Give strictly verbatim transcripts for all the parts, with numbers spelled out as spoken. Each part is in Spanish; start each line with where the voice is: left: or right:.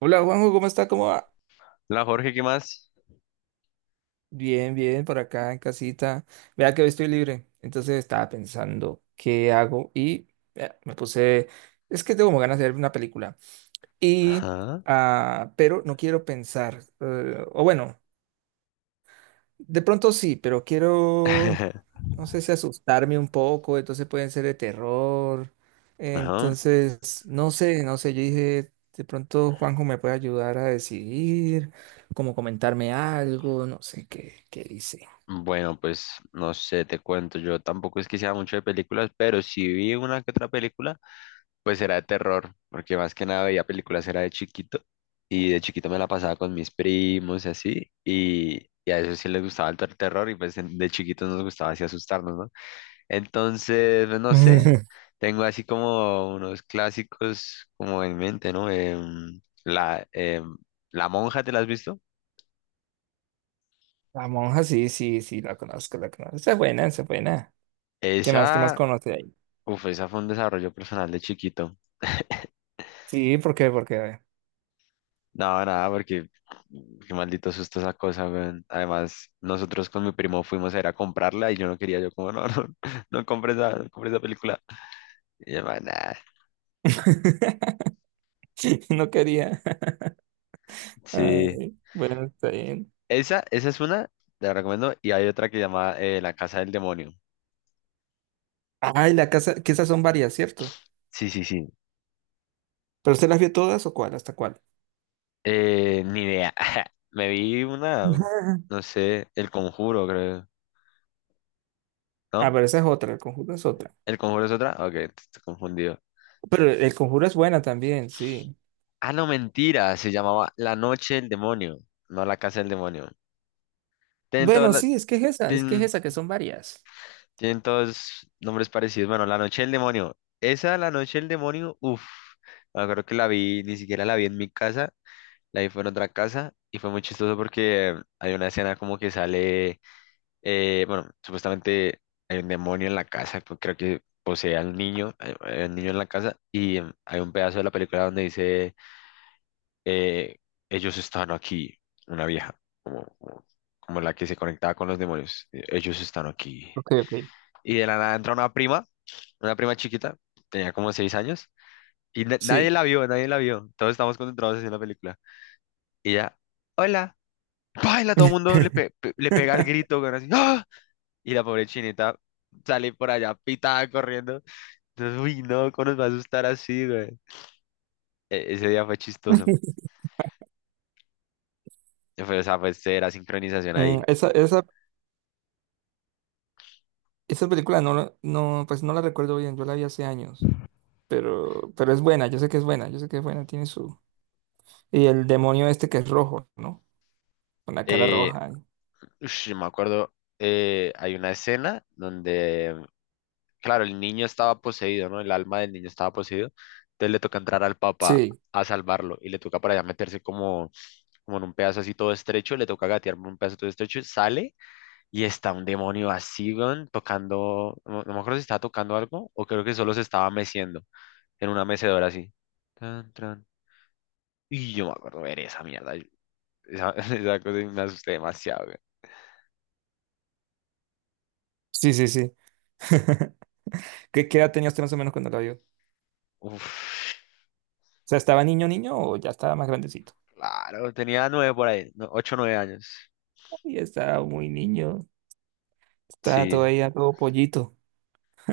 right: Hola Juanjo, ¿cómo está? ¿Cómo va?
left: La Jorge, ¿qué más?
right: Bien, bien, por acá en casita. Vea que hoy estoy libre. Entonces estaba pensando qué hago y eh, me puse, es que tengo como ganas de ver una película. Y,
left: Ajá.
right: ah, pero no quiero pensar, eh, o bueno, de pronto sí, pero quiero, no sé si asustarme un poco, entonces pueden ser de terror.
left: Ajá.
right: Entonces, no sé, no sé, yo dije, de pronto Juanjo me puede ayudar a decidir, como comentarme algo, no sé qué, qué dice.
left: Bueno, pues no sé, te cuento. Yo tampoco es que sea mucho de películas, pero si vi una que otra película, pues era de terror, porque más que nada veía películas era de chiquito y de chiquito me la pasaba con mis primos y, así, y, y a eso sí les gustaba el ter- terror y pues en- de chiquitos nos gustaba así asustarnos, ¿no? Entonces, pues, no sé, tengo así como unos clásicos como en mente, ¿no? Em, la, em, la monja, ¿te la has visto?
right: La monja, sí, sí, sí, la conozco, la conozco. Esa es buena, esa es buena. ¿Qué más, qué más
left: Esa,
right: conoce ahí?
left: uf, esa fue un desarrollo personal de chiquito.
right: Sí, ¿por qué? Porque a ver.
left: No, nada, porque qué maldito susto esa cosa, weón. Además, nosotros con mi primo fuimos a ir a comprarla y yo no quería, yo como, no, no, no compres esa, no compre esa película. Y yo, "Man, nah".
right: No quería.
left: Sí.
right: Ay, bueno, está bien.
left: Esa, esa es una, te la recomiendo, y hay otra que se llama eh, La Casa del Demonio.
right: Ay, la casa, que esas son varias, ¿cierto?
left: Sí, sí, sí.
right: ¿Pero usted las vio todas o cuál? ¿Hasta cuál?
left: Eh, ni idea. Me vi una, no sé, El Conjuro, creo,
right: Ah,
left: ¿no?
right: pero esa es otra, el conjuro es otra.
left: ¿El Conjuro es otra? Ok, estoy confundido.
right: Pero el conjuro es buena también, sí.
left: Ah, no, mentira, se llamaba La Noche del Demonio, no La Casa del Demonio. Tienen todos,
right: Bueno,
left: la-
right: sí, es que es esa, es que es
left: tienen,
right: esa, que son varias.
left: tienen todos nombres parecidos. Bueno, La Noche del Demonio. Esa, La Noche del Demonio, uff, me acuerdo que la vi, ni siquiera la vi en mi casa, la vi fue en otra casa y fue muy chistoso porque hay una escena como que sale, eh, bueno, supuestamente hay un demonio en la casa, pues, creo que posee al niño, hay hay un niño en la casa y em, hay un pedazo de la película donde dice. eh, Ellos están aquí, una vieja, como, como, como la que se conectaba con los demonios, eh, ellos están aquí.
right: Ok, ok.
left: Y de la nada entra una prima, una prima chiquita, tenía como seis años, y na- nadie
right: Sí.
left: la vio, nadie la vio, todos estábamos concentrados en la película. Y ella, hola, baila, todo el mundo le, pe- pe- le pega el grito, güey, así, ¡ah! Y la pobre chinita sale por allá pitada corriendo. Entonces, uy, no, ¿cómo nos va a asustar así, güey? E- ese día fue chistoso. Fue, o sea, pues era sincronización ahí.
right: Mm, Esa, esa, esa película no, la- no, pues no la recuerdo bien, yo la vi hace años, pero, pero es buena, yo sé que es buena, yo sé que es buena, tiene su... Y el demonio este que es rojo, ¿no? Con la cara
left: Eh,
right: roja. y-
left: Ush, me acuerdo, eh, hay una escena donde, claro, el niño estaba poseído, ¿no? El alma del niño estaba poseído. Entonces le toca entrar al, papá
right: Sí,
left: a salvarlo y le toca para allá meterse como, como en un pedazo así todo estrecho, le toca gatear por un pedazo todo estrecho, sale y está un demonio así, weón, tocando, no, no me acuerdo si estaba tocando algo o creo que solo se estaba meciendo en una mecedora así. Tan, tran. Y yo me acuerdo ver esa mierda, yo- esa, esa cosa y me asusté demasiado, weón.
right: sí, sí, sí. ¿Qué, qué edad tenía usted más o menos cuando la vio? O
left: Uf.
right: sea, ¿estaba niño, niño o ya estaba más grandecito?
left: Claro, tenía nueve por ahí, no, ocho, nueve años.
right: Y estaba muy niño, estaba
left: Sí,
right: todavía todo pollito.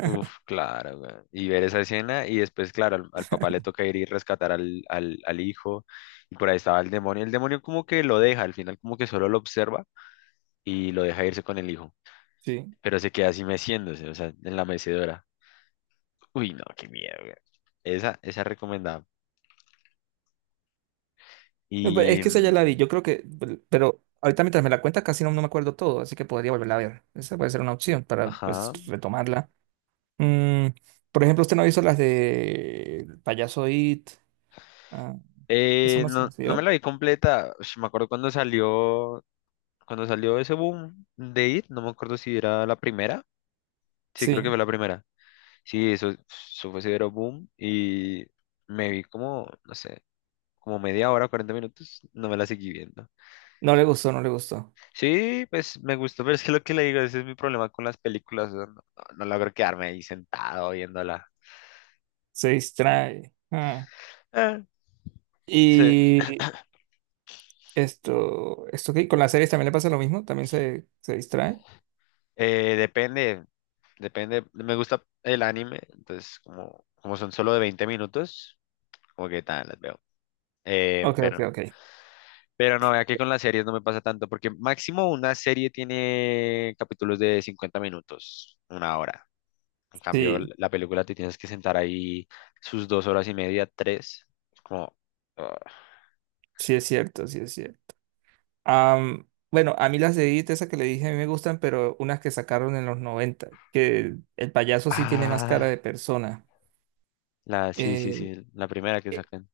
left: uf, claro, weón. Y ver esa escena y después, claro, al, al papá le toca ir y rescatar al, al, al hijo y por ahí estaba el demonio. El demonio como que lo deja, al final como que solo lo observa y lo deja irse con el hijo,
right: Sí.
left: pero se queda así meciéndose, o sea, en la mecedora. Uy, no, qué miedo, weón. Esa, esa es recomendada.
right: No, pero es
left: Y,
right: que esa ya la vi,
left: mm,
right: yo creo que, pero ahorita mientras me la cuentas casi no, no me acuerdo todo, así que podría volverla a ver. Esa puede ser una opción para pues
left: ajá.
right: retomarla. Mm, por ejemplo, usted no hizo las de El Payaso It. Ah, esa
left: Eh,
right: no se
left: no,
right: las
left: no me
right: vio.
left: la vi completa. Ush, me acuerdo cuando salió. Cuando salió ese boom de I T, no me acuerdo si era la primera. Sí, creo que
right: Sí,
left: fue la primera. Sí, eso, eso fue severo boom y me vi como, no sé, como media hora, cuarenta minutos, no me la seguí viendo.
right: no le gustó, no le gustó.
left: Sí, pues me gustó, pero es que lo que le digo, ese es mi problema con las películas, o sea, no, no no logro quedarme ahí sentado viéndola.
right: Se distrae. Ah.
left: Eh, sí,
right: Y esto, esto que con las series también le pasa lo mismo, también se, se distrae.
left: eh, depende, depende, me gusta el anime, entonces como, como son solo de veinte minutos, como que tal, las veo. Eh,
right: Ok, ok,
left: pero
right: ok.
left: Pero no, vea que con las series no me pasa tanto, porque máximo una serie tiene capítulos de cincuenta minutos, una hora. En cambio, l-
right: Sí.
left: la película te tienes que sentar ahí sus dos horas y media, tres. Es como, ah,
right: Sí es cierto, sí es cierto. Am, bueno, a mí las de Edith, esas que le dije, a mí me gustan, pero unas que sacaron en los noventa que el payaso sí tiene más cara
left: ah,
right: de persona.
left: la, sí, sí,
right: Eh,
left: sí, la primera que
right: e-
left: sacan.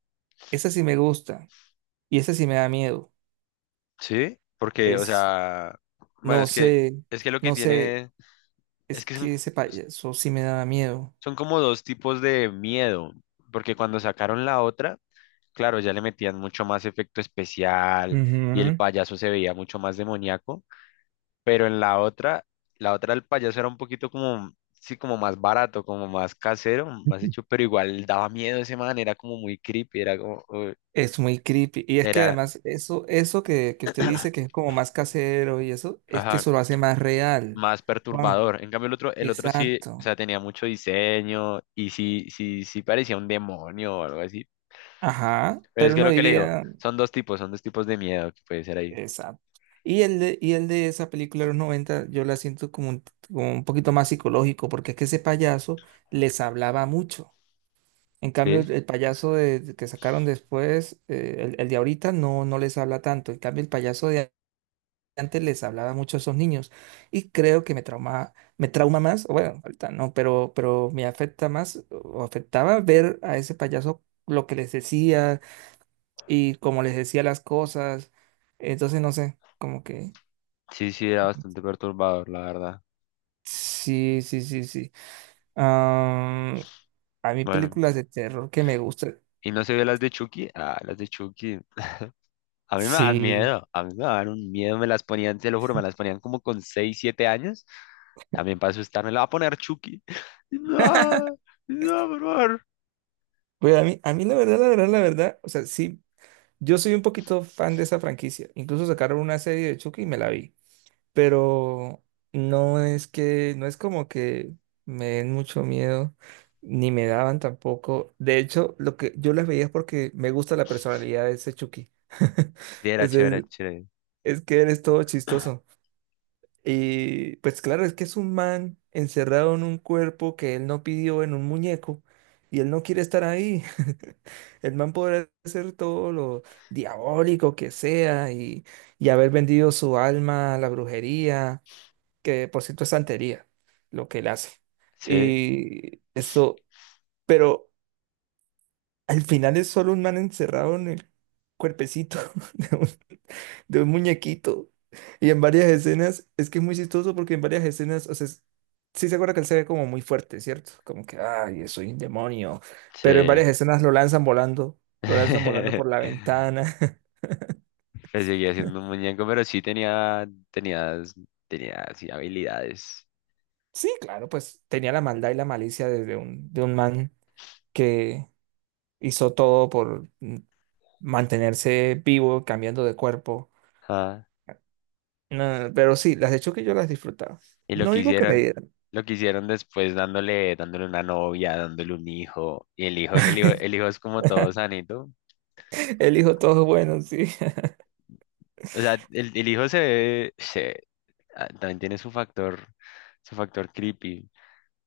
right: esa sí me gusta y esa sí me da miedo.
left: Sí, porque, o
right: Es,
left: sea, bueno,
right: no
left: es que,
right: sé,
left: es que lo que
right: no sé,
left: tiene,
right: es
left: es que son,
right: que ese payaso sí me da miedo.
left: son como dos tipos de miedo, porque cuando sacaron la otra. Claro, ya le metían mucho más efecto especial y el
right: Ujú.
left: payaso se veía mucho más demoníaco, pero en la otra, la otra el payaso era un poquito como, sí, como más barato, como más casero, más hecho, pero igual daba miedo ese man, era como muy creepy, era como, uy,
right: Es muy creepy. Y es que
left: era,
right: además eso, eso que, que usted dice que es como más casero y eso, es que
left: ajá,
right: eso lo hace más real.
left: más
right: Juan,
left: perturbador. En cambio el otro, el otro sí, o
right: exacto.
left: sea, tenía mucho diseño y sí, sí, sí parecía un demonio o algo así.
right: Ajá,
left: Pero es
right: pero
left: que
right: uno
left: lo que le digo,
right: diría,
left: son dos tipos, son dos tipos de miedo que puede ser ahí.
right: exacto. Y el de, y el de esa película de los noventa, yo la siento como un, como un, poquito más psicológico, porque es que ese payaso les hablaba mucho. En cambio,
left: Sí,
right: el el payaso de- de que sacaron después, eh, el, el de ahorita, no, no les habla tanto. En cambio, el payaso de antes les hablaba mucho a esos niños. Y creo que me trauma, me trauma más, o bueno, ahorita no, pero, pero me afecta más o afectaba ver a ese payaso lo que les decía y como les decía las cosas. Entonces, no sé, como que...
left: sí, sí, era bastante perturbador, la verdad.
right: Sí, sí, sí, sí. Am, a mí
left: Bueno,
right: películas de terror que me gustan.
left: y no se vio las de Chucky. Ah, las de Chucky. A mí me dan
right: Sí.
left: miedo, a mí me dan un miedo, me las ponían, te lo juro, me las ponían como con seis siete años, también para asustarme, la va a poner Chucky. No, no, por favor.
right: Pues a mí, a mí la verdad, la verdad, la verdad, o sea, sí, yo soy un poquito fan de esa franquicia. Incluso sacaron una serie de Chucky y me la vi. Pero no es que, no es como que me den mucho miedo, ni me daban tampoco. De hecho, lo que yo las veía es porque me gusta la personalidad de ese Chucky.
left: Sí, era chévere,
right: Ese-
left: chévere.
right: es que eres todo chistoso. Y pues claro, es que es un man encerrado en un cuerpo que él no pidió en un muñeco. Y él no quiere estar ahí. El man podrá hacer todo lo diabólico que sea y, y haber vendido su alma a la brujería que por cierto es santería lo que él hace.
left: Sí,
right: Y esto, pero al final es solo un man encerrado en el cuerpecito de un, de un muñequito. Y en varias escenas, es que es muy chistoso porque en varias escenas, o sea, es- sí se acuerda que él se ve como muy fuerte, ¿cierto? Como que, ay, soy un demonio. Pero en
left: sí.
right: varias escenas lo lanzan volando, lo lanzan volando por la ventana.
left: Pero seguía siendo un muñeco, pero sí tenía, tenía, tenía, sí, habilidades.
right: Sí, claro, pues tenía la maldad y la malicia de, de un, de un man que hizo todo por, mantenerse vivo, cambiando de cuerpo. No, pero sí, las de Chucky yo las disfrutaba.
left: Y lo
right: No
left: que
right: digo que me
left: hicieron,
right: dieran.
left: lo que hicieron después dándole, dándole una novia, dándole un hijo, y el hijo, el hijo, el hijo es como todo sanito.
right: El hijo todo bueno, sí.
left: O sea, el, el hijo se ve, se, ah, también tiene su factor, su factor creepy.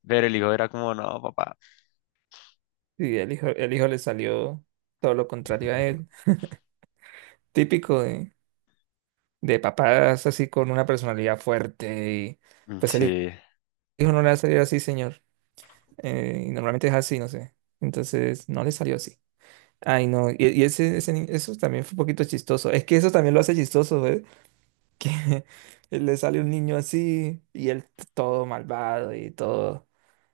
left: Pero el hijo era como, no, papá.
right: Sí, el hijo, el hijo le salió todo lo contrario a él. Típico de, de papás así con una personalidad fuerte y
left: Mm,
right: pues el
left: sí.
right: hijo no le va a salir así, señor. Eh, y normalmente es así, no sé. Entonces no le salió así. Ay, no. Y, y ese, ese ni- eso también fue un poquito chistoso. Es que eso también lo hace chistoso, que le sale un niño así y él t- todo malvado y todo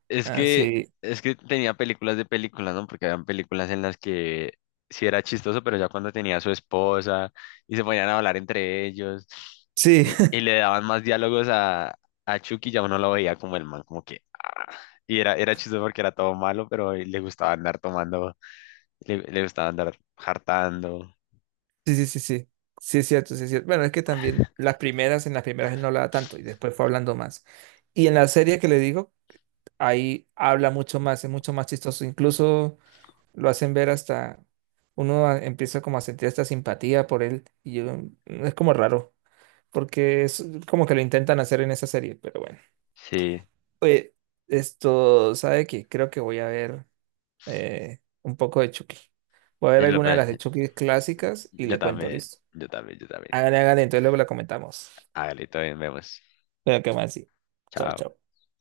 left: Es que,
right: así.
left: es que tenía películas de películas, ¿no? Porque habían películas en las que sí era chistoso, pero ya cuando tenía a su esposa y se ponían a hablar entre ellos
right: Sí,
left: y, y le daban más diálogos a, a Chucky, ya uno lo veía como el mal, como que... ah. Y era, era chistoso porque era todo malo, pero le gustaba andar tomando, le, le gustaba andar hartando.
right: sí, sí, sí, sí. Sí es cierto, sí es cierto. Bueno, es que también las primeras, en las primeras él no hablaba tanto y después fue hablando más. Y en la serie que le digo, ahí habla mucho más, es mucho más chistoso. Incluso lo hacen ver hasta, uno a- empieza como a sentir esta simpatía por él y yo- mm, es como raro, porque es como que lo intentan hacer en esa serie, pero bueno.
left: Sí,
right: Oye, esto, ¿sabe qué? Creo que voy a ver eh, un poco de Chucky. Voy a ver
left: y lo
right: alguna de
left: pe-
right: las de Chucky clásicas y
left: yo
right: le cuento,
left: también,
right: listo.
left: yo también, yo también.
right: Hágale, hágale, entonces luego la comentamos.
left: Hágale, todavía vemos.
right: Pero qué más, sí. Chao,
left: Chao.
right: chao.